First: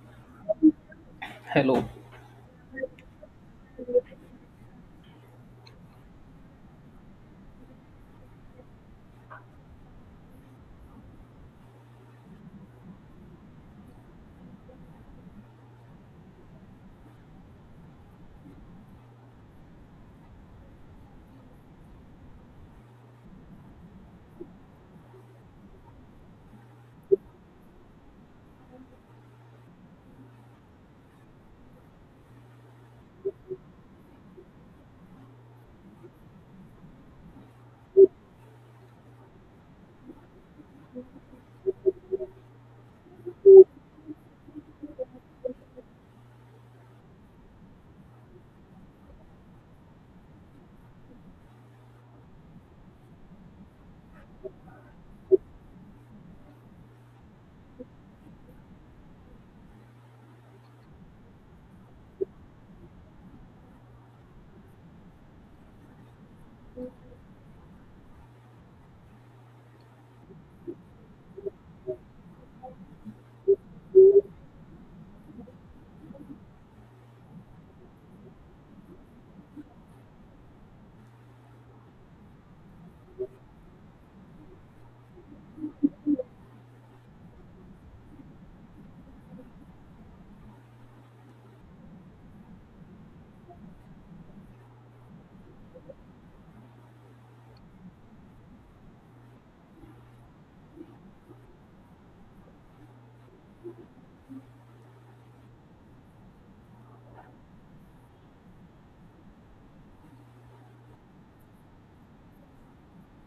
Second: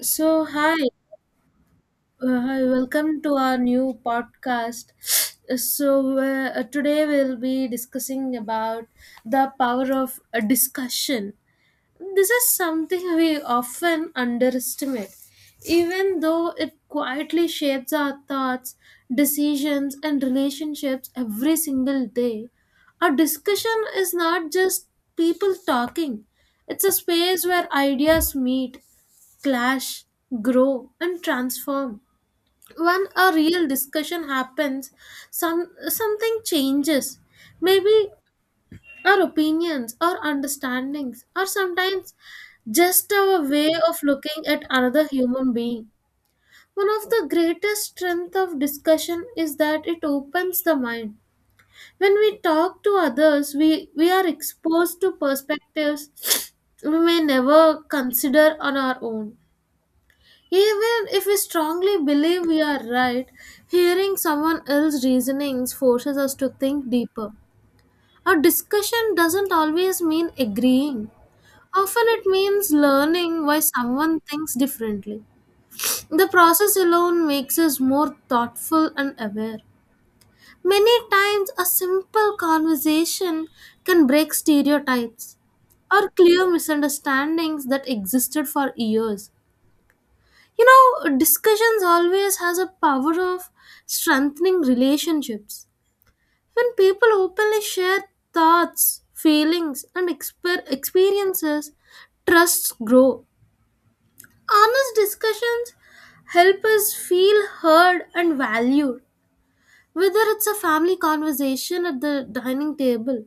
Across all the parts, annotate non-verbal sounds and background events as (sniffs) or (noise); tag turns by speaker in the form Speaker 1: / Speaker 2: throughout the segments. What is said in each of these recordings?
Speaker 1: So, hi,
Speaker 2: Hello.
Speaker 1: hi, welcome to our new podcast. (sniffs) So, today we'll be discussing about the power of a discussion. This is something we often underestimate, even though it quietly shapes our thoughts, decisions, and relationships every single day. A discussion is not just people talking. It's a space where ideas meet clash, grow, and transform. When a real discussion happens, something changes. Maybe our opinions, our understandings, or sometimes just our way of looking at another human being. One of the greatest strength of discussion is that it opens the mind. When we talk to others, we are exposed to perspectives we may never consider on our own. Even if we strongly believe we are right, hearing someone else's reasonings forces us to think deeper. A discussion doesn't always mean agreeing. Often it means learning why someone thinks differently. The process alone makes us more thoughtful and aware. Many times, a simple conversation can break stereotypes or clear misunderstandings that existed for years. Discussions always has a power of strengthening relationships when people openly share thoughts, feelings, and experiences. Trusts grow. Honest discussions help us feel heard and valued, whether it's a family conversation at the dining table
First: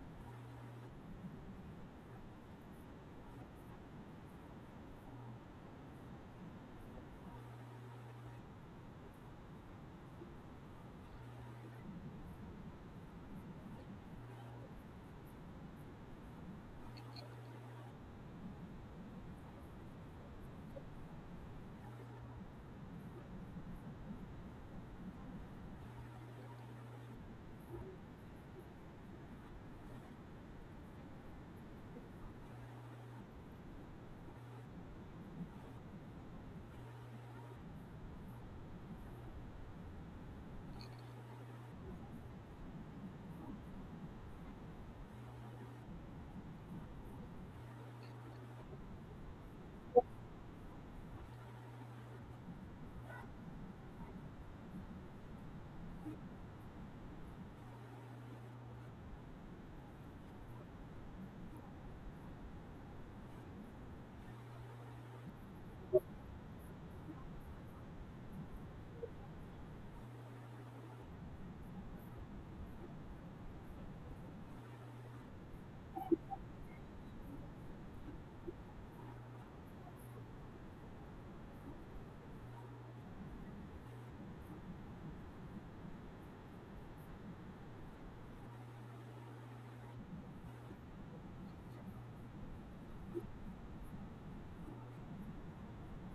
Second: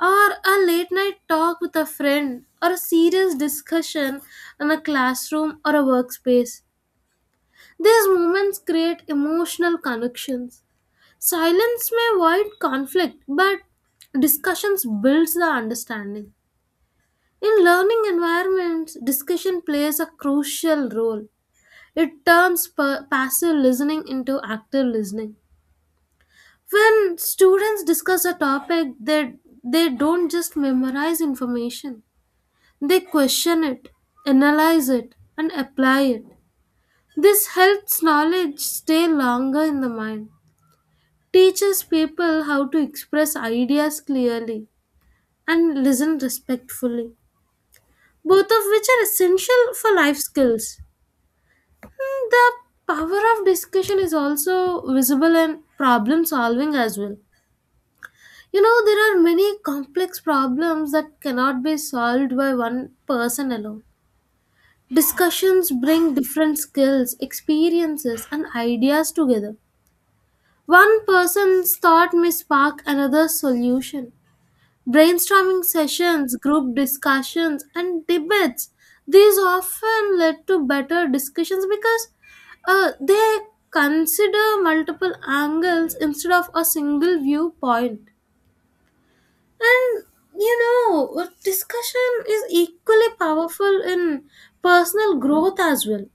Speaker 1: or a late night talk with a friend or a serious discussion in a classroom or a workspace. These moments create emotional connections. Silence may avoid conflict, but discussions builds the understanding. In learning environments, discussion plays a crucial role. It turns passive listening into active listening. When students discuss a topic, they don't just memorize information. They question it, analyze it, and apply it. This helps knowledge stay longer in the mind. Teaches people how to express ideas clearly and listen respectfully, both of which are essential for life skills. The power of discussion is also visible in problem solving as well. You know, there are many complex problems that cannot be solved by one person alone. Discussions bring different skills, experiences, and ideas together. One person's thought may spark another's solution. Brainstorming sessions, group discussions, and debates. These often led to better discussions because they consider multiple angles instead of a single viewpoint. And you know, discussion is equally powerful in personal growth as well.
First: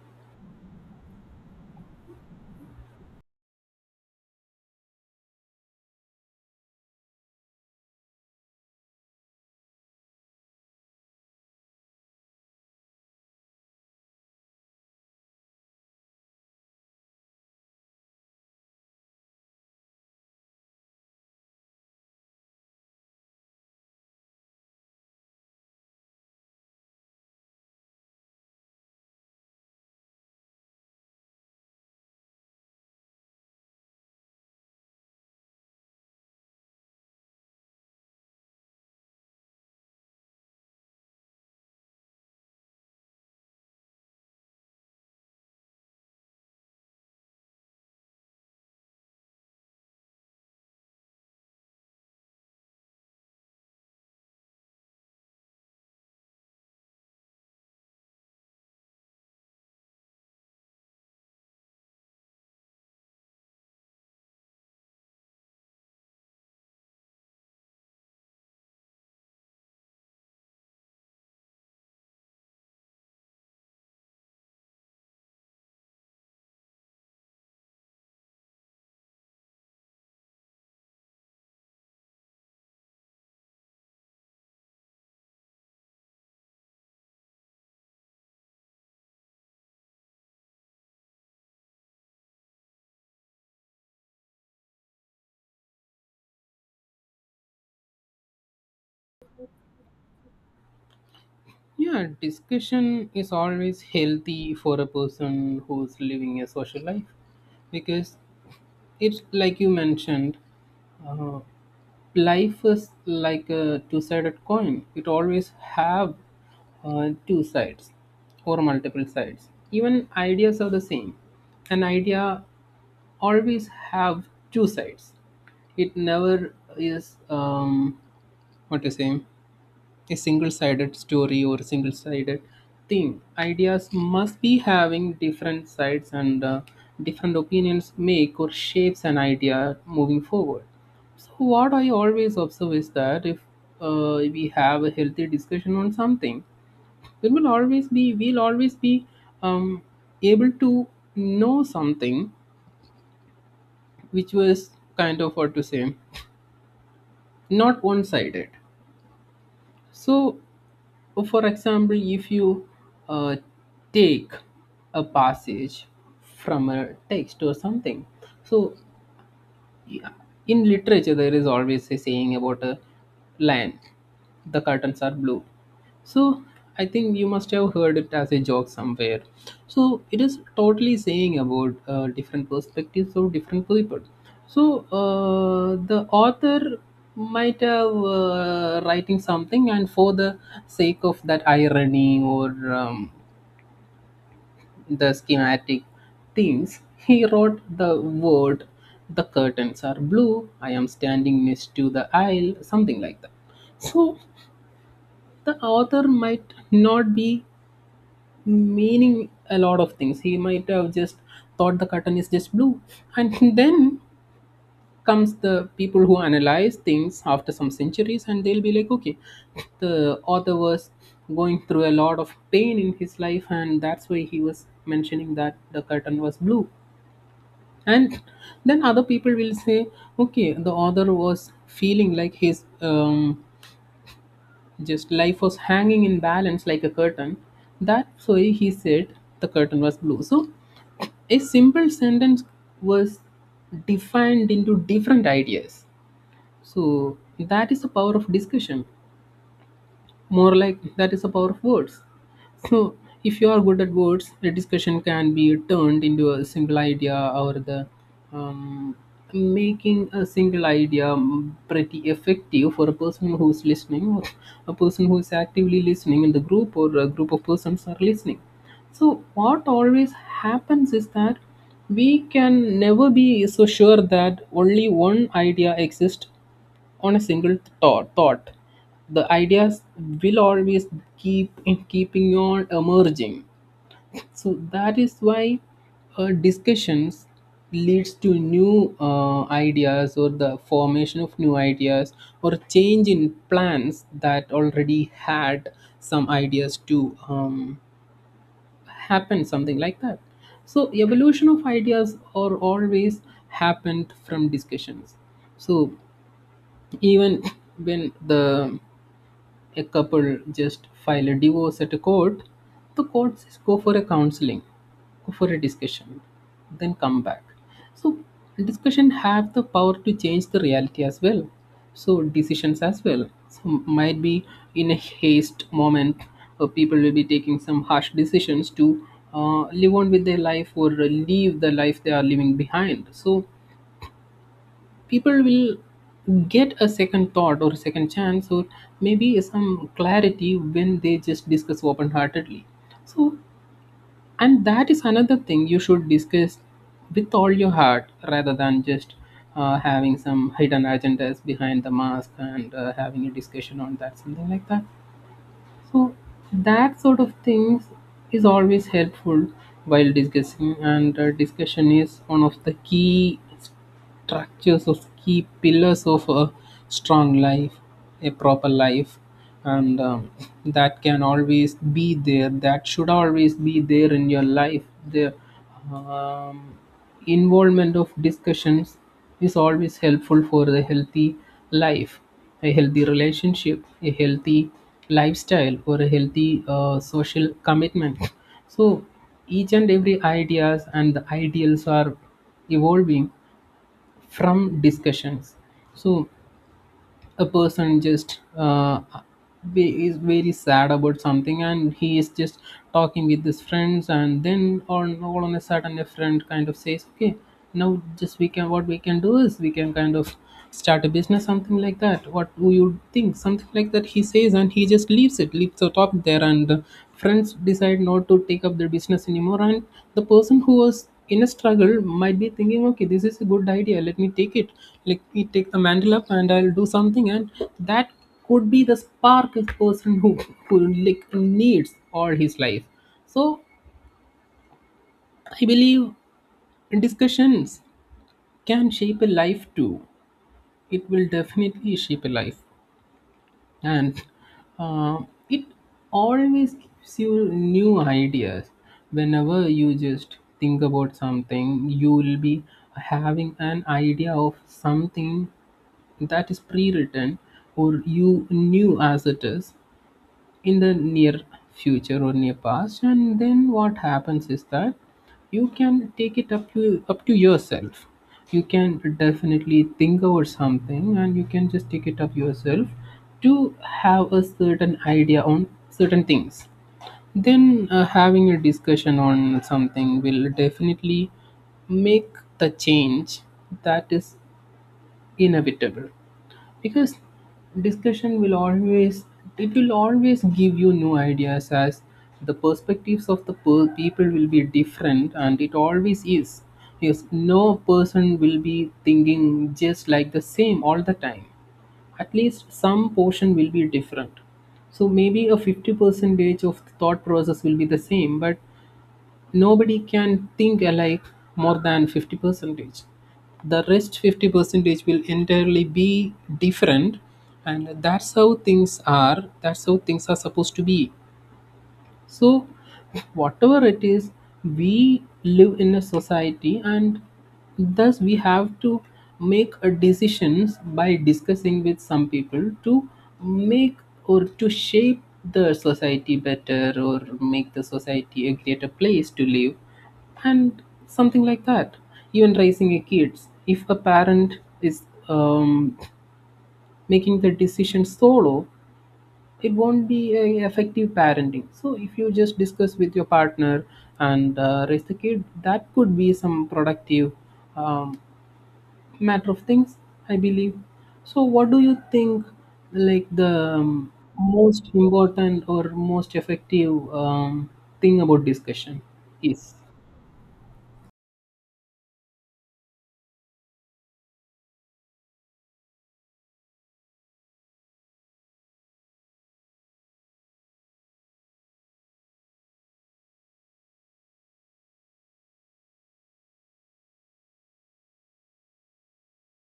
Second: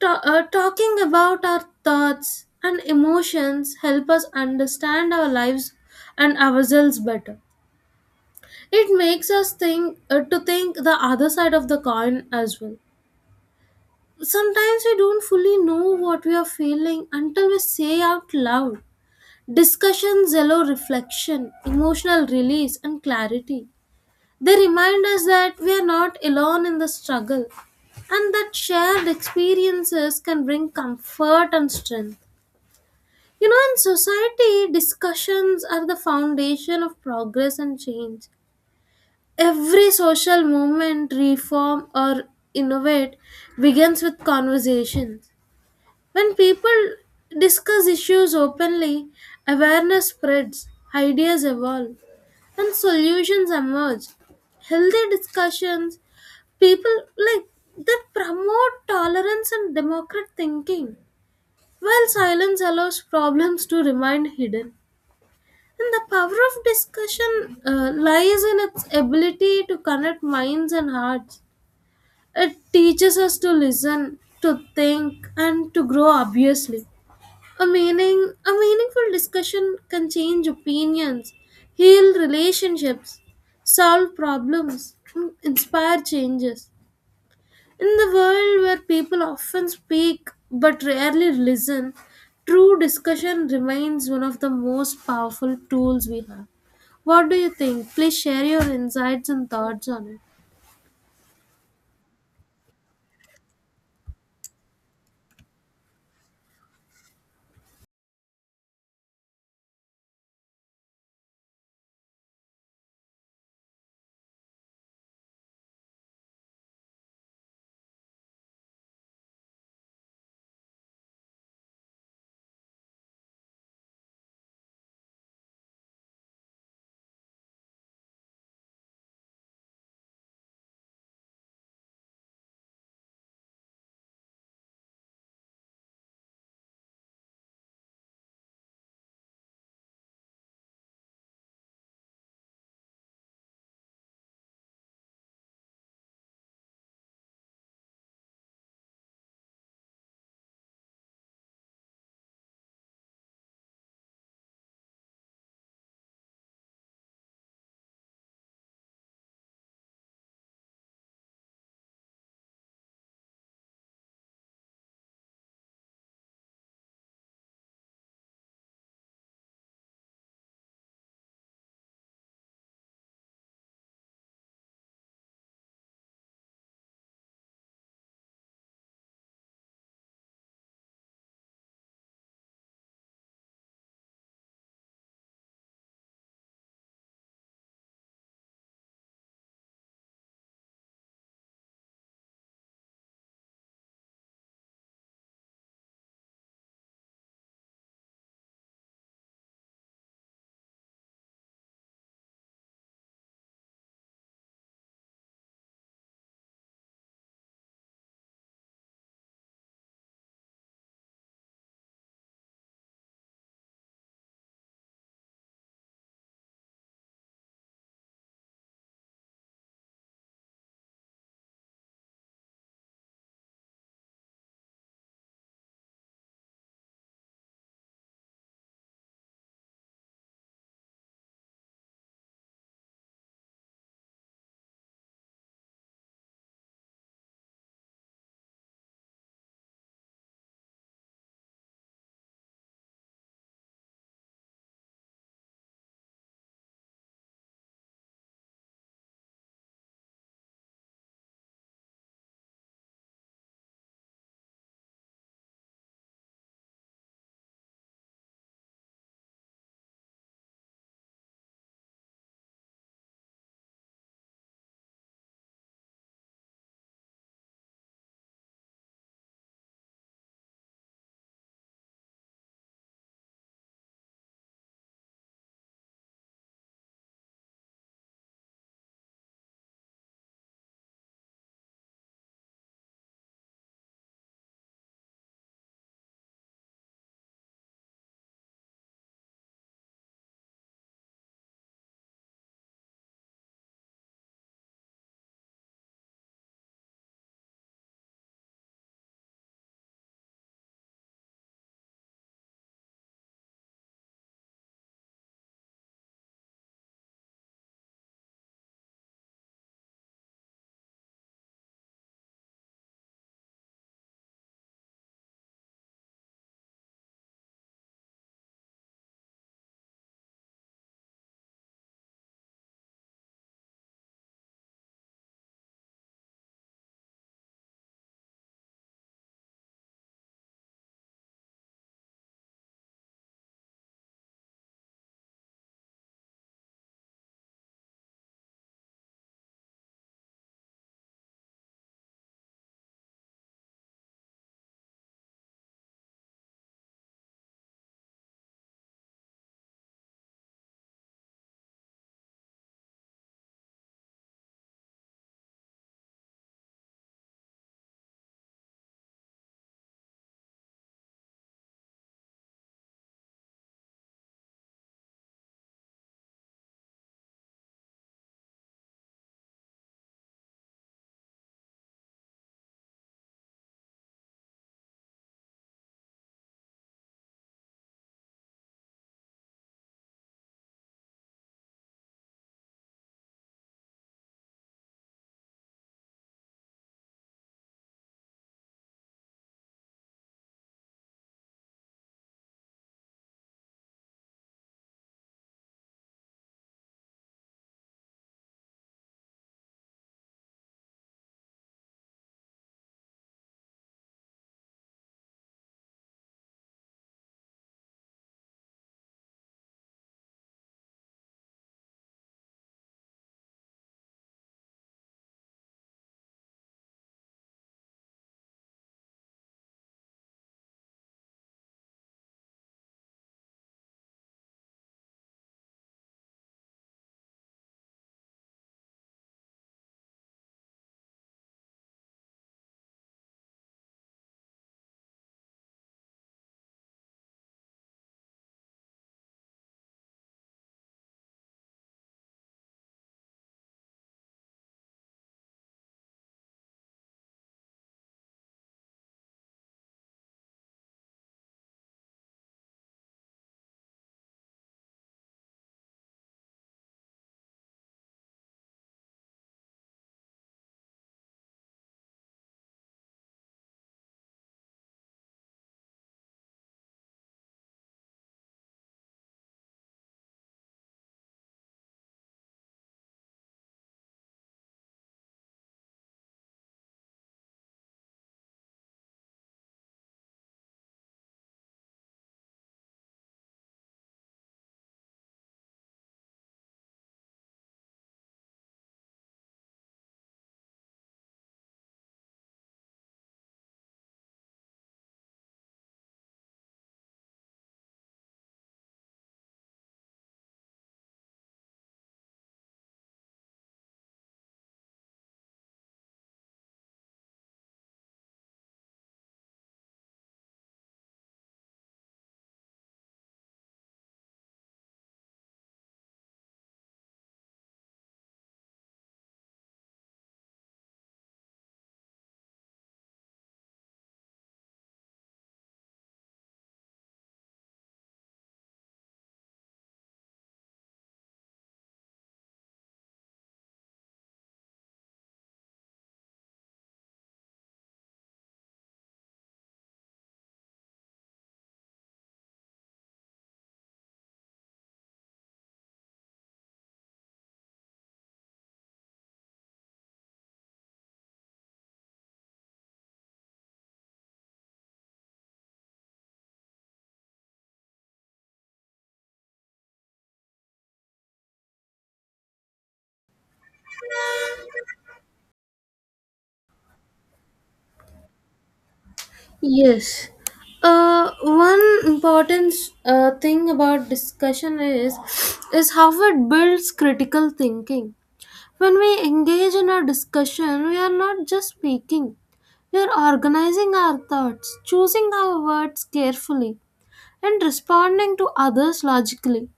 Speaker 1: Talking about our thoughts and emotions help us understand our lives and ourselves better. It makes us think, to think the other side of the coin as well. Sometimes we don't fully know what we are feeling until we say out loud. Discussion zelo reflection, emotional release, and clarity. They remind us that we are not alone in the struggle, and that shared experiences can bring comfort and strength. You know, in society, discussions are the foundation of progress and change. Every social movement, reform, or innovate begins with conversations. When people discuss issues openly, awareness spreads, ideas evolve, and solutions emerge. Healthy discussions, people like, that promote tolerance and democratic thinking, while silence allows problems to remain hidden. And the power of discussion lies in its ability to connect minds and hearts. It teaches us to listen, to think, and to grow obviously. A meaningful discussion can change opinions, heal relationships, solve problems, and inspire changes. In the world where people often speak but rarely listen, true discussion remains one of the most powerful tools we have. What do you think? Please share your insights and thoughts on it.
Speaker 2: Yeah, discussion is always healthy for a person who's living a social life because it's like you mentioned, uh, life is like a two-sided coin. It always have two sides or multiple sides. Even ideas are the same. An idea always have two sides. It never is what to say. A single-sided story or a single-sided thing. Ideas must be having different sides and different opinions make or shapes an idea moving forward. So what I always observe is that if we have a healthy discussion on something, it will always be we'll always be um, able to know something which was kind of what to say, not one-sided. So, well, for example, if you uh, take a passage from a text or something, so yeah. In literature, there is always a saying about a lion. The curtains are blue. So I think you must have heard it as a joke somewhere. So it is totally saying about different perspectives of different people. So the author might have writing something, and for the sake of that irony or the schematic things, he wrote the word, the curtains are blue, I am standing next to the aisle, something like that. So the author might not be meaning a lot of things. He might have just thought the curtain is just blue. And (laughs) then comes the people who analyze things after some centuries, and they'll be like, okay, the author was going through a lot of pain in his life, and that's why he was mentioning that the curtain was blue. And then other people will say, okay, the author was feeling like his just life was hanging in balance like a curtain, that's why he said the curtain was blue. So a simple sentence was defined into different ideas. So that is the power of discussion. More like that is the power of words. So, if you are good at words, a discussion can be turned into a single idea, or the um, making a single idea pretty effective for a person who's listening, or a person who's actively listening in the group, or a group of persons are listening. So, what always happens is that we can never be so sure that only one idea exists on a single thought. The ideas will always keeping on emerging. So that is why discussions leads to new ideas or the formation of new ideas, or change in plans that already had some ideas to happen, something like that. So evolution of ideas are always happened from discussions. So even when the a couple just file a divorce at a court, the court says go for a counseling, go for a discussion, then come back. So discussion have the power to change the reality as well. So decisions as well. So might be in a haste moment, or people will be taking some harsh decisions to live on with their life, or leave the life they are living behind. So people will get a second thought or a second chance, or maybe some clarity when they just discuss open heartedly. So, and that is another thing, you should discuss with all your heart rather than just having some hidden agendas behind the mask and having a discussion on that, something like that. So that sort of things is always helpful while discussing, and discussion is one of the key pillars of a strong life, a proper life, and that can always be there. That should always be there in your life. The um, involvement of discussions is always helpful for a healthy life, a healthy relationship, a healthy lifestyle, or a healthy social commitment. So each and every ideas and the ideals are evolving from discussions. So a person just is very sad about something, and he is just talking with his friends, and then on a sudden a friend kind of says, okay, now just we can what we can do is we can kind of start a business, something like that, what do you think, something like that, he says, and he just leaves the topic there, and friends decide not to take up their business anymore, and the person who was in a struggle might be thinking, okay, this is a good idea, let me take the mantle up and I'll do something. And that could be the spark a person who like needs all his life. So I believe discussions can shape a life too. It will definitely shape a life. And uh, it always gives you new ideas. Whenever you just think about something, you will be having an idea of something that is pre-written, or you knew as it is in the near future or near past. And then what happens is that you can take it up to yourself. You can definitely think over something, and you can just take it up yourself to have a certain idea on certain things. Then having a discussion on something will definitely make the change that is inevitable, because discussion will always it will always give you new ideas, as the perspectives of the people will be different, and it always is. Yes, no person will be thinking just like the same all the time. At least some portion will be different. So maybe a 50 percentage of the thought process will be the same, but nobody can think alike more than 50 percentage. The rest 50 percentage will entirely be different. And that's how things are supposed to be. So, whatever it is, we live in a society, and thus we have to make a decisions by discussing with some people to make or to shape the society better, or make the society a greater place to live, and something like that. Even raising a kids, if a parent is um, making the decision solo, it won't be a effective parenting. So if you just discuss with your partner and raise the kid, that could be some productive um, matter of things, I believe. So what do you think, like the um, most important or most effective thing about discussion is.
Speaker 1: Yes. One important thing about discussion is how it builds critical thinking. When we engage in a discussion, we are not just speaking. We are organizing our thoughts, choosing our words carefully, and responding to others logically.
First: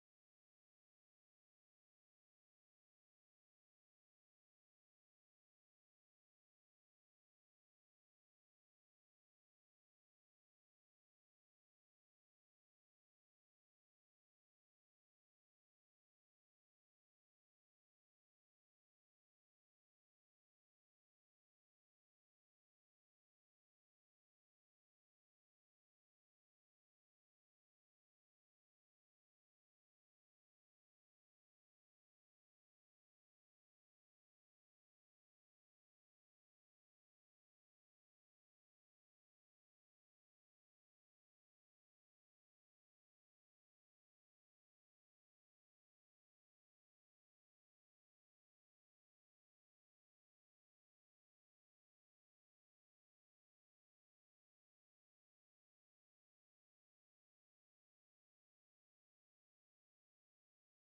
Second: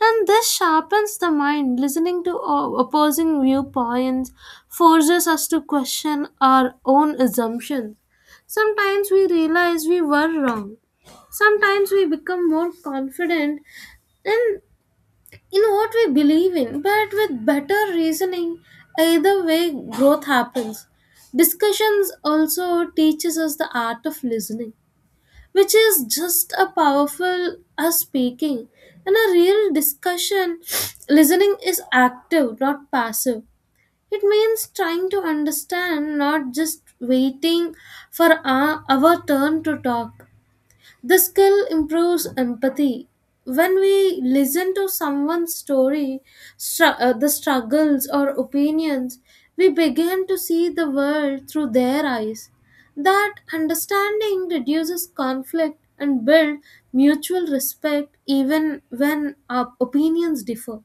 Speaker 1: And this sharpens the mind. Listening to opposing viewpoints forces us to question our own assumptions. Sometimes we realize we were wrong. Sometimes we become more confident in, in what we believe in, but with better reasoning, either way, growth happens. Discussions also teaches us the art of listening, which is just a powerful as speaking. In a real discussion, (sniffs) listening is active, not passive. It means trying to understand, not just waiting for our turn to talk. The skill improves empathy. When we listen to someone's story, the struggles or opinions, we begin to see the world through their eyes. That understanding reduces conflict and builds mutual respect even when our opinions differ.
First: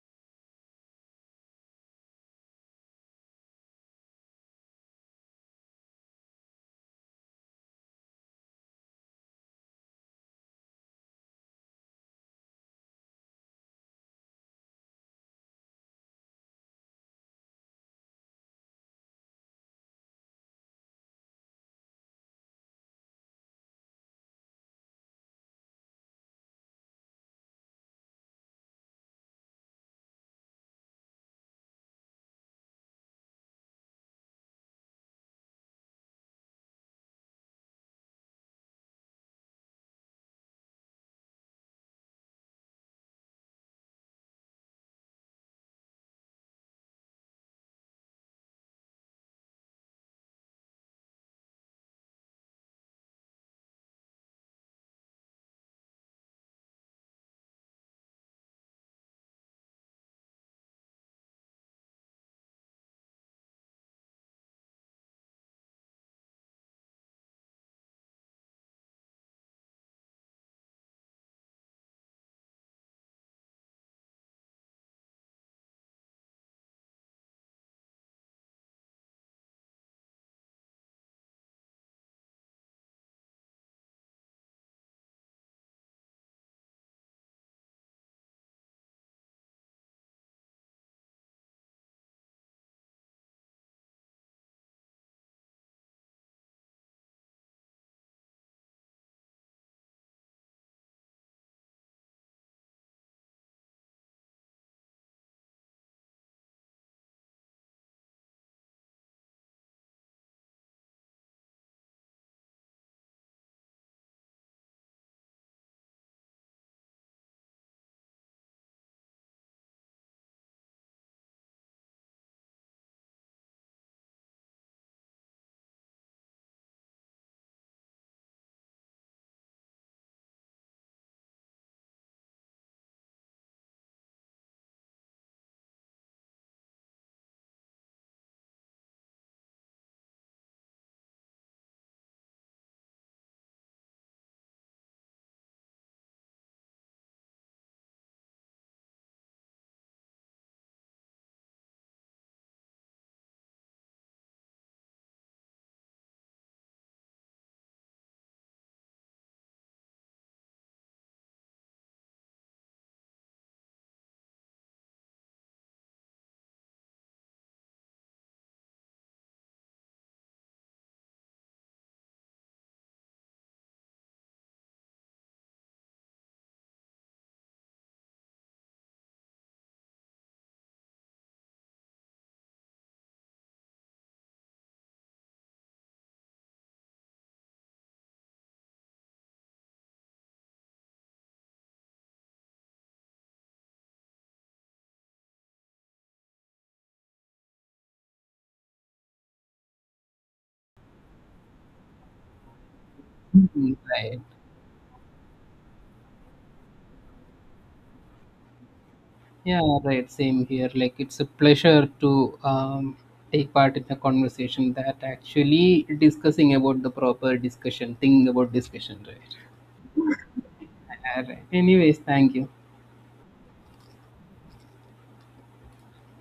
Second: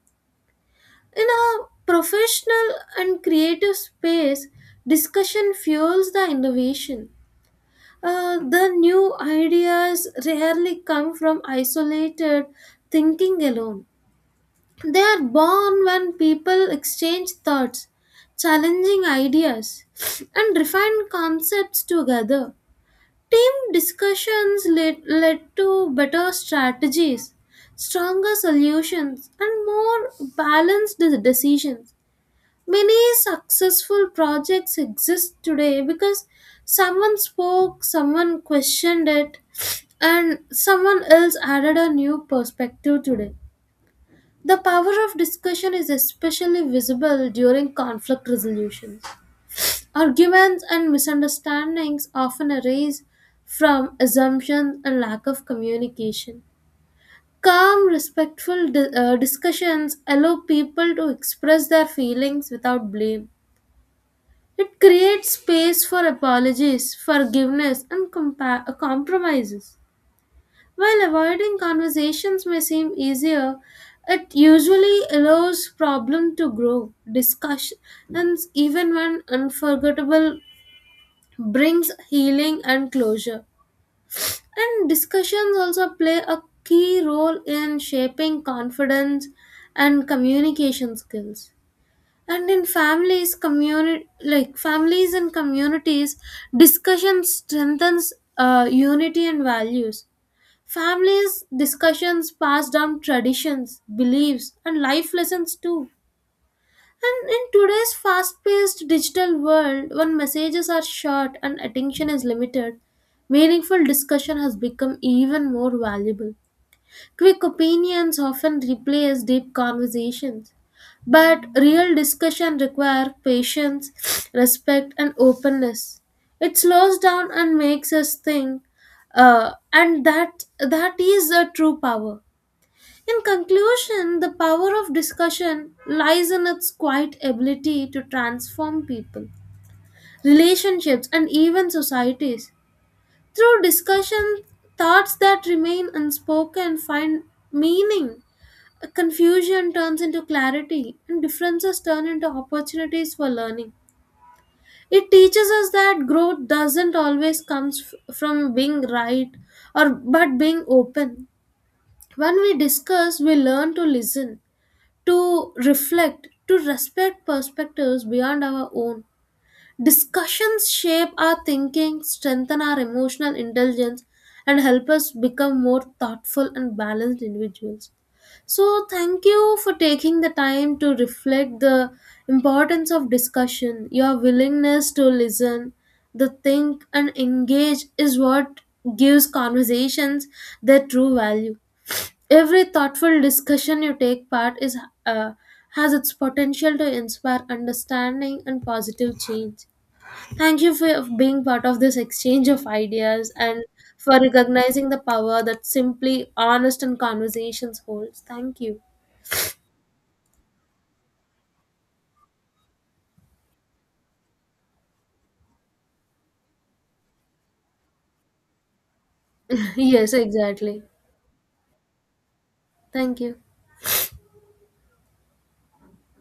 Speaker 1: In a professional and creative space, discussion fuels the innovation. The new ideas rarely come from isolated thinking alone. They are born when people exchange thoughts, challenging ideas, and refine concepts together. Team discussions led to better strategies, stronger solutions, and more balanced decisions. Many successful projects exist today because someone spoke, someone questioned it, and someone else added a new perspective today. The power of discussion is especially visible during conflict resolution. Arguments and misunderstandings often arise from assumptions and lack of communication. Calm, respectful discussions allow people to express their feelings without blame. It creates space for apologies, forgiveness, and compromises. While avoiding conversations may seem easier, it usually allows problem to grow. Discussions, even when unforgettable, brings healing and closure. And discussions also play a key role in shaping confidence and communication skills. And in families community, like families and communities, discussion strengthens unity and values. Families discussions pass down traditions, beliefs, and life lessons too. And in today's fast-paced digital world, when messages are short and attention is limited, meaningful discussion has become even more valuable. Quick opinions often replace deep conversations, but real discussion requires patience, (sniffs) respect, and openness. It slows down and makes us think, and that is a true power. In conclusion, the power of discussion lies in its quiet ability to transform people, relationships, and even societies. Through discussion, thoughts that remain unspoken find meaning. A Confusion turns into clarity, and differences turn into opportunities for learning. It teaches us that growth doesn't always come from being right or but being open. When we discuss, we learn to listen, to reflect, to respect perspectives beyond our own. Discussions shape our thinking, strengthen our emotional intelligence, and help us become more thoughtful and balanced individuals. So, thank you for taking the time to reflect the importance of discussion. Your willingness to listen, to think, and engage is what gives conversations their true value. Every thoughtful discussion you take part is uh, has its potential to inspire understanding and positive change. Thank you for being part of this exchange of ideas and
Speaker 2: Mhm, right.
Speaker 1: for recognizing the power that simply honest and conversations holds. Thank you.
Speaker 2: Yeah, right. Same here. Like, it's a pleasure to take part in a conversation that actually discussing about the proper discussion, thing about discussion, right?
Speaker 1: (laughs) Yes, exactly.
Speaker 2: All right. Anyways, thank you.
Speaker 1: Thank you.